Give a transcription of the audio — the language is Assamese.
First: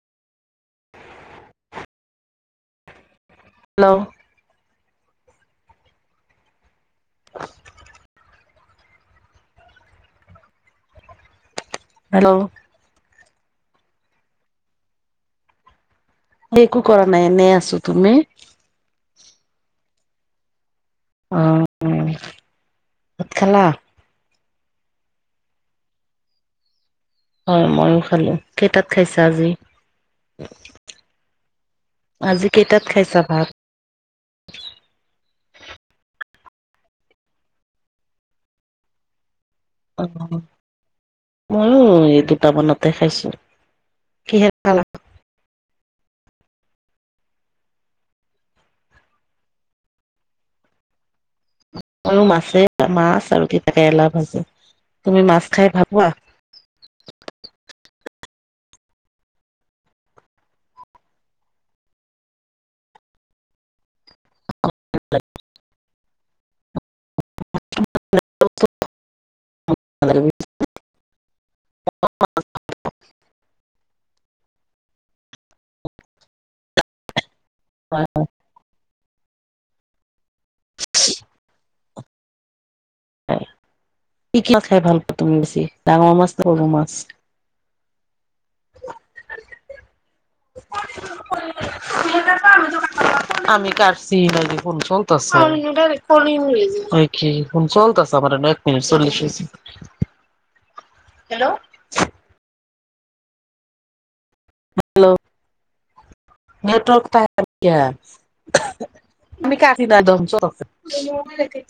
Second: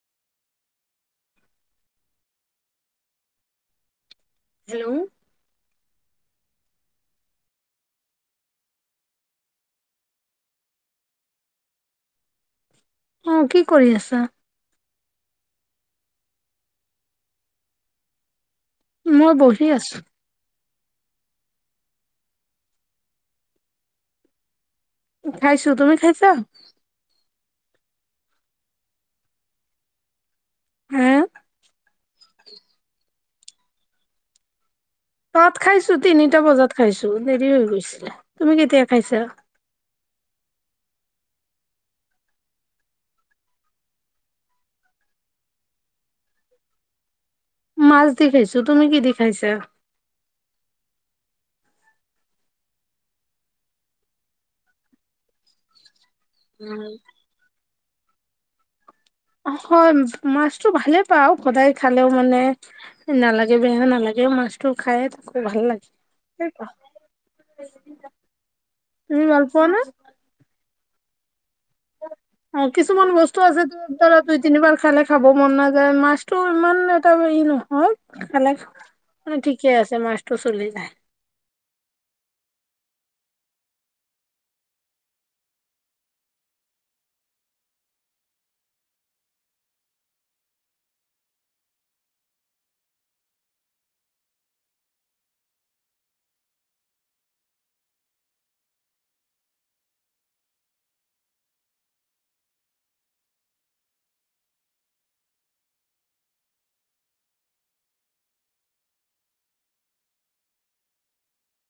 হেল্ল' হেল্ল' [inaudible] হেল্ল' অ, কি কৰি আছা? একো কৰা নাই, এনেই আছোঁ, তুমি? মই বহি আছোঁ। অ'। [unintelligible] ভাত খালা? খাইছোঁ, তুমি খাইছা? অহ, ময়ো খালো, কেইটাত খাইছা আজি? হা আজি কেইটাত খাইছা ভাত? ভাত খাইছো তিনিটা বজাত খাইছো, দেৰি হৈ গৈছিলে, তুমি কেতিয়া খাইছা? অহ, অ ময়ো, এই দুটা মানতে খাইছোঁ। কিহেৰে খালা? মাছ দি খাইছো, তুমি কি দি খাইছা? ময়ো মাছে, মাছ আৰু তিতাকেৰেলা ভাজি। তুমি মাছ খাই ভাল পোৱা? উম। হয়, মাছটো ভালে পাওঁ সদায় খালেও মানে নালাগে বেয়া নালাগে, মাছটো খায় থাকো, ভাল লাগে। [unintelligible] অ [inaudible] তুমি ভালপোৱানে? [unintelligible] অ কিছুমান বস্তু আছে ধৰা দুই তিনিবাৰ খালে খাব মন নাযায়, মাছটো ইমান এটা ই নহয় অ, খালে খা মানে ঠিকে আছে মাছটো চলি যায়। কি কি মাছ খাই ভাল পোৱা তুমি বেছি? ডাঙৰ মাছ নে সৰু মাছ? [unintelligible] [unintelligible] [unintelligible] হেল্ল'? হেল্ল'! নেটৱৰ্ক [unintelligible] [unintelligible]